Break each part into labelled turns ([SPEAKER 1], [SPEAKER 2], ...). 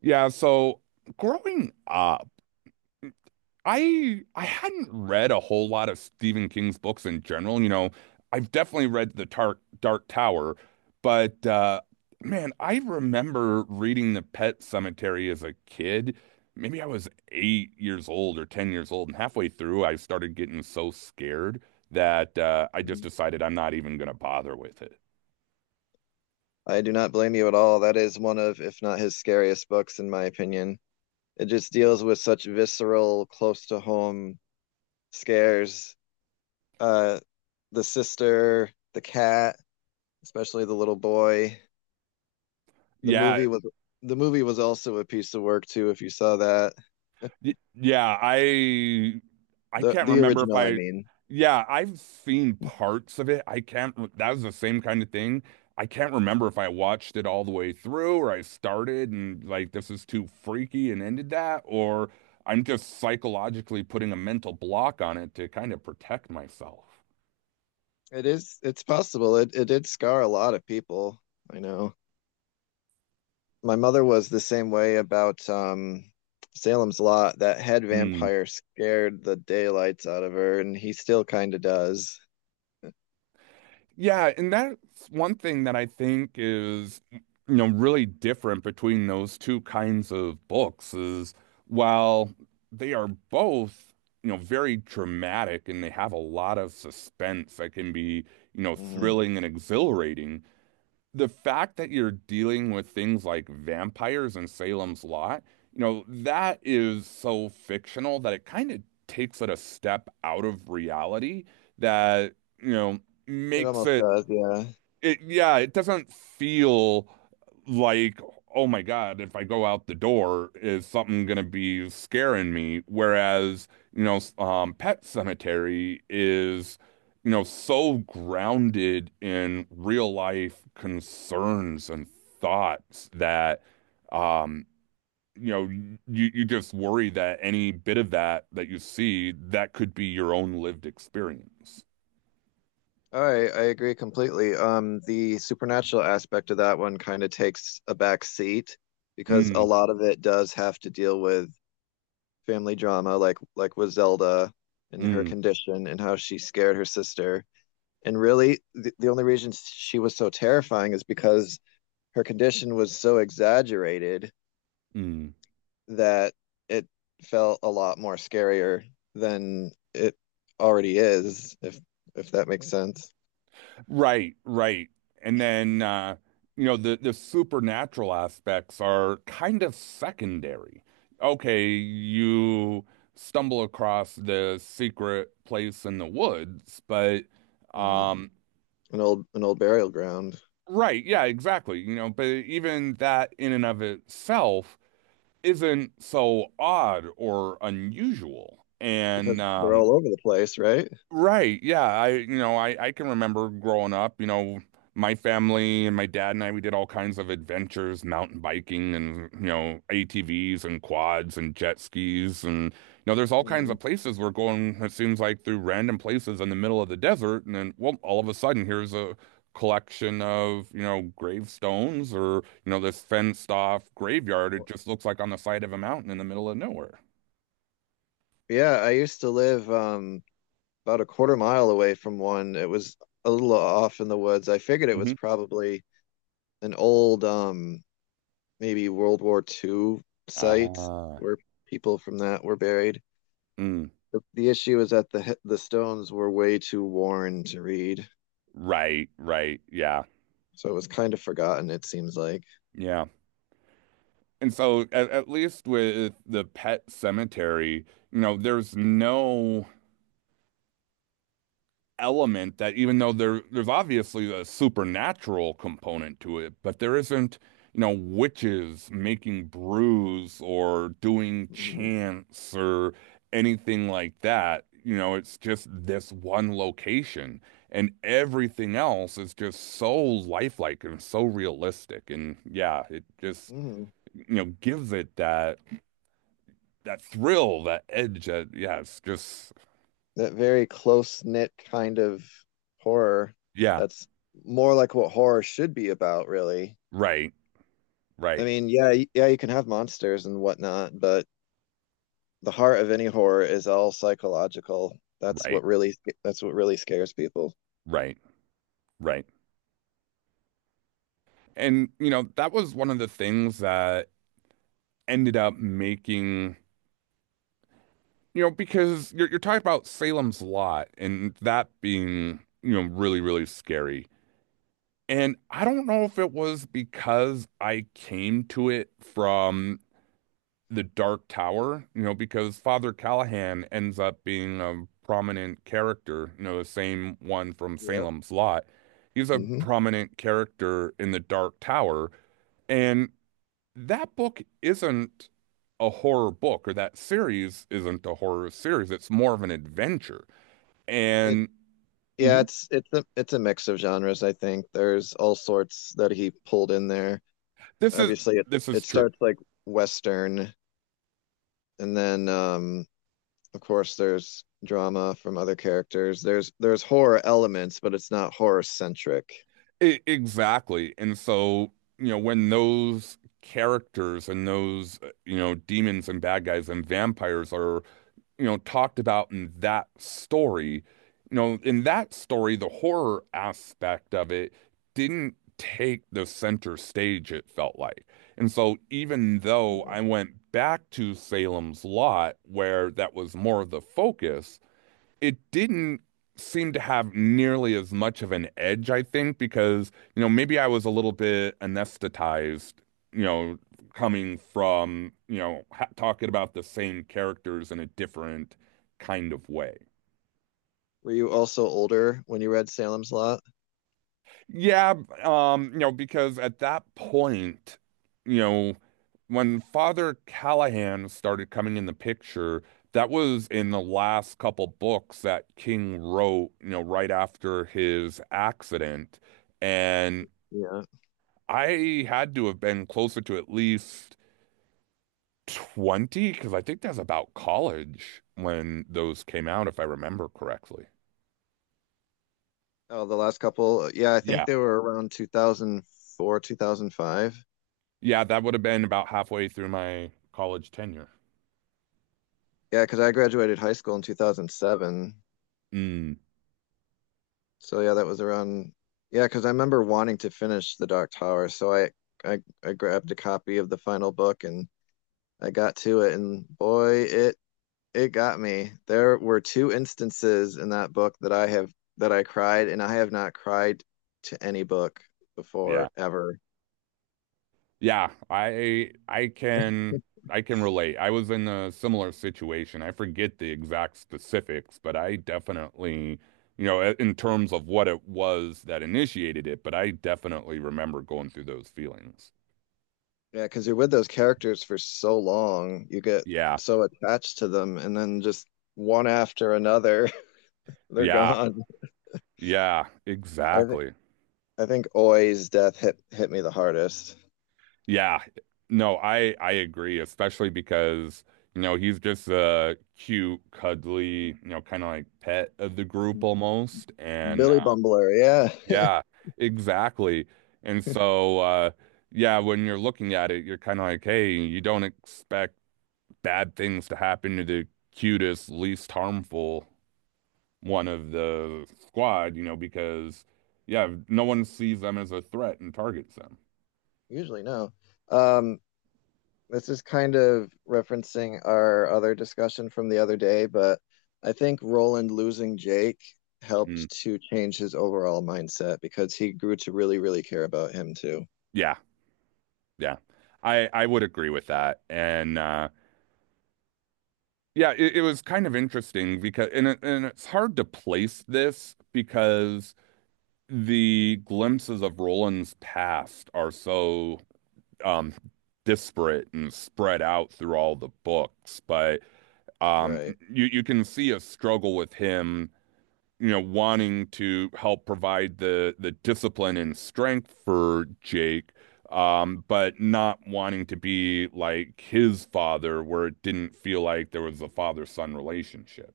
[SPEAKER 1] Yeah, so growing up, I hadn't read a whole lot of Stephen King's books in general. I've definitely read The Dark Tower, but man, I remember reading The Pet Cemetery as a kid. Maybe I was 8 years old or 10 years old, and halfway through I started getting so scared that I just decided I'm not even gonna bother with it.
[SPEAKER 2] I do not blame you at all. That is one of, if not his scariest books, in my opinion. It just deals with such visceral, close to home scares. Uh, the sister, the cat, especially the little boy. The
[SPEAKER 1] Yeah.
[SPEAKER 2] movie was the movie was also a piece of work too, if you saw that.
[SPEAKER 1] Yeah, I
[SPEAKER 2] The
[SPEAKER 1] can't
[SPEAKER 2] the
[SPEAKER 1] remember if
[SPEAKER 2] original, I
[SPEAKER 1] I,
[SPEAKER 2] mean.
[SPEAKER 1] yeah, I've seen parts of it. I can't. That was the same kind of thing. I can't remember if I watched it all the way through, or I started and like this is too freaky and ended that, or I'm just psychologically putting a mental block on it to kind of protect myself.
[SPEAKER 2] It is, it's possible. It did scar a lot of people. I know. My mother was the same way about Salem's Lot. That head
[SPEAKER 1] Hmm.
[SPEAKER 2] vampire scared the daylights out of her, and he still kind of does.
[SPEAKER 1] Yeah, and that's one thing that I think is, really different between those two kinds of books is while they are both, very dramatic and they have a lot of suspense that can be,
[SPEAKER 2] Mhm.
[SPEAKER 1] thrilling and exhilarating. The fact that you're dealing with things like vampires and Salem's Lot, that is so fictional that it kind of takes it a step out of reality that, you know,
[SPEAKER 2] It
[SPEAKER 1] makes
[SPEAKER 2] almost
[SPEAKER 1] it.
[SPEAKER 2] does, yeah.
[SPEAKER 1] It, yeah, it doesn't feel like oh my God, if I go out the door, is something gonna be scaring me? Whereas, Pet Cemetery is, so grounded in real life concerns and thoughts that, um, you just worry that any bit of that that you see that could be your own lived experience.
[SPEAKER 2] All right, I agree completely. The supernatural aspect of that one kind of takes a back seat because a
[SPEAKER 1] Mm,
[SPEAKER 2] lot of it does have to deal with family drama, like with Zelda and her
[SPEAKER 1] mm,
[SPEAKER 2] condition and how she scared her sister. And really, the only reason she was so terrifying is because her condition was so exaggerated
[SPEAKER 1] mm.
[SPEAKER 2] that it felt a lot more scarier than it already is, if that makes sense.
[SPEAKER 1] Right, right. And then the supernatural aspects are kind of secondary. Okay, you stumble across the secret place in the woods, but
[SPEAKER 2] Mm.
[SPEAKER 1] um
[SPEAKER 2] An old burial ground
[SPEAKER 1] right, yeah, exactly. But even that in and of itself isn't so odd or unusual. And
[SPEAKER 2] because they're
[SPEAKER 1] um
[SPEAKER 2] all over the place, right?
[SPEAKER 1] Right. Yeah. I, I can remember growing up, my family and my dad and I, we did all kinds of adventures, mountain biking and, ATVs and quads and jet skis. And, there's all kinds
[SPEAKER 2] Mm.
[SPEAKER 1] of places we're going, it seems like, through random places in the middle of the desert. And then, well, all of a sudden, here's a collection of, gravestones, or, this fenced off graveyard. It
[SPEAKER 2] Well,
[SPEAKER 1] just looks like on the side of a mountain in the middle of nowhere.
[SPEAKER 2] yeah, I used to live about a quarter mile away from one. It was a little off in the woods. I figured it
[SPEAKER 1] Mm-hmm.
[SPEAKER 2] was probably an old, maybe World War II site
[SPEAKER 1] Ah.
[SPEAKER 2] where people from that were buried.
[SPEAKER 1] Mm.
[SPEAKER 2] The issue is that the stones were way too worn to read,
[SPEAKER 1] Right, right. Yeah.
[SPEAKER 2] so it was kind of forgotten. It seems like.
[SPEAKER 1] Yeah. And so at least with the Pet Cemetery, there's no element that, even though there's obviously a supernatural component to it, but there isn't, witches making brews or doing
[SPEAKER 2] Mhm.
[SPEAKER 1] chants or anything like that. It's just this one location, and everything else is just so lifelike and so realistic. And yeah, it just
[SPEAKER 2] Mm.
[SPEAKER 1] gives it that that thrill, that edge. That, yeah, just
[SPEAKER 2] That very close knit kind of horror.
[SPEAKER 1] yeah,
[SPEAKER 2] That's more like what horror should be about, really.
[SPEAKER 1] right,
[SPEAKER 2] I
[SPEAKER 1] right,
[SPEAKER 2] mean, yeah, yeah, you can have monsters and whatnot, but the heart of any horror is all psychological.
[SPEAKER 1] right,
[SPEAKER 2] That's what really scares people.
[SPEAKER 1] right, right. And that was one of the things that ended up making, because you're talking about Salem's Lot and that being, really really scary. And I don't know if it was because I came to it from the Dark Tower, because Father Callahan ends up being a prominent character, the same one from
[SPEAKER 2] Yep.
[SPEAKER 1] Salem's Lot. He's a
[SPEAKER 2] Hmm.
[SPEAKER 1] prominent character in the Dark Tower. And that book isn't a horror book, or that series isn't a horror series. It's more of an adventure.
[SPEAKER 2] It
[SPEAKER 1] And
[SPEAKER 2] Yeah,
[SPEAKER 1] mhm,
[SPEAKER 2] it's it's a mix of genres, I think. There's all sorts that he pulled in there.
[SPEAKER 1] this is
[SPEAKER 2] Obviously
[SPEAKER 1] this is
[SPEAKER 2] it
[SPEAKER 1] true.
[SPEAKER 2] starts like Western, and then of course there's drama from other characters. There's horror elements, but it's not horror centric.
[SPEAKER 1] Exactly. And so, when those characters and those, demons and bad guys and vampires are, talked about in that story, in that story, the horror aspect of it didn't take the center stage, it felt like. And so, even though
[SPEAKER 2] Yeah.
[SPEAKER 1] I went back to Salem's Lot, where that was more of the focus, it didn't seem to have nearly as much of an edge, I think, because, maybe I was a little bit anesthetized, you know, coming from, ha talking about the same characters in a different kind of way.
[SPEAKER 2] Were you also older when you read Salem's Lot?
[SPEAKER 1] Yeah, because at that point, you know, when Father Callahan started coming in the picture, that was in the last couple books that King wrote, right after his accident. And
[SPEAKER 2] Yeah.
[SPEAKER 1] I had to have been closer to at least 20, because I think that's about college when those came out, if I remember correctly.
[SPEAKER 2] Oh, the last couple, yeah, I think
[SPEAKER 1] Yeah.
[SPEAKER 2] they were around 2004, 2005.
[SPEAKER 1] Yeah, that would have been about halfway through my college tenure.
[SPEAKER 2] Yeah, because I graduated high school in 2007.
[SPEAKER 1] Mm,
[SPEAKER 2] So yeah, that was around, yeah, because I remember wanting to finish The Dark Tower, so I grabbed a copy of the final book and I got to it, and boy, it got me. There were two instances in that book that I have that I cried, and I have not cried to any book
[SPEAKER 1] yeah.
[SPEAKER 2] before ever.
[SPEAKER 1] Yeah, I can relate. I was in a similar situation. I forget the exact specifics, but I definitely, in terms of what it was that initiated it, but I definitely remember going through those feelings.
[SPEAKER 2] Yeah, because you're with those characters for so long, you get
[SPEAKER 1] Yeah.
[SPEAKER 2] so attached to them, and then just one after another, they're
[SPEAKER 1] Yeah.
[SPEAKER 2] gone.
[SPEAKER 1] Yeah,
[SPEAKER 2] I think
[SPEAKER 1] exactly.
[SPEAKER 2] I think Oi's death hit me the hardest.
[SPEAKER 1] Yeah. No, I agree, especially because, he's just a cute, cuddly, kind of like pet of the group almost. And
[SPEAKER 2] Billy Bumbler, yeah.
[SPEAKER 1] yeah, exactly. And so, yeah, when you're looking at it, you're kind of like, hey, you don't expect bad things to happen to the cutest, least harmful one of the squad, because, yeah, no one sees them as a threat and targets them.
[SPEAKER 2] Usually no. Um, this is kind of referencing our other discussion from the other day, but I think Roland losing Jake
[SPEAKER 1] Mm,
[SPEAKER 2] helped to change his overall mindset because he grew to really, really care about him too.
[SPEAKER 1] yeah, yeah. I would agree with that. And, yeah, it was kind of interesting because, and it's hard to place this, because the glimpses of Roland's past are so um disparate and spread out through all the books, but um
[SPEAKER 2] Right.
[SPEAKER 1] you can see a struggle with him, wanting to help provide the discipline and strength for Jake. But not wanting to be like his father, where it didn't feel like there was a father-son relationship.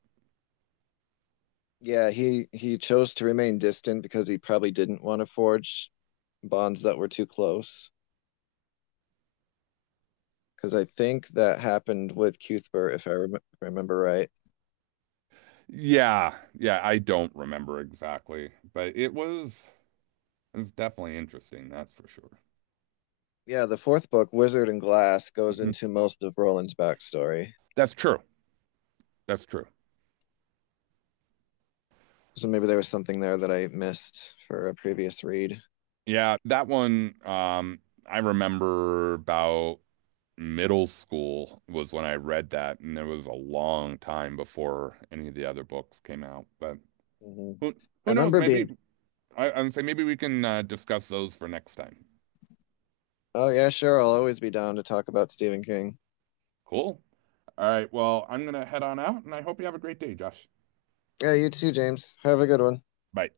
[SPEAKER 2] Yeah, he chose to remain distant because he probably didn't want to forge bonds that were too close. Because I think that happened with Cuthbert, if I rem remember right.
[SPEAKER 1] Yeah, yeah, I don't remember exactly, but it was. It's definitely interesting, that's for sure.
[SPEAKER 2] Yeah, the fourth book, Wizard and Glass, goes
[SPEAKER 1] Hmm.
[SPEAKER 2] into most of Roland's backstory.
[SPEAKER 1] That's true. That's true.
[SPEAKER 2] So maybe there was something there that I missed for a previous read.
[SPEAKER 1] Yeah, that one, I remember about middle school was when I read that, and it was a long time before any of the other books came out. But
[SPEAKER 2] Hmm.
[SPEAKER 1] who
[SPEAKER 2] I
[SPEAKER 1] who knows?
[SPEAKER 2] remember being,
[SPEAKER 1] Maybe, I'm say maybe we can discuss those for next time.
[SPEAKER 2] oh yeah, sure, I'll always be down to talk about Stephen King.
[SPEAKER 1] Cool. All right. Well, I'm gonna head on out, and I hope you have a great day, Josh.
[SPEAKER 2] Yeah, you too, James. Have a good one.
[SPEAKER 1] Bye.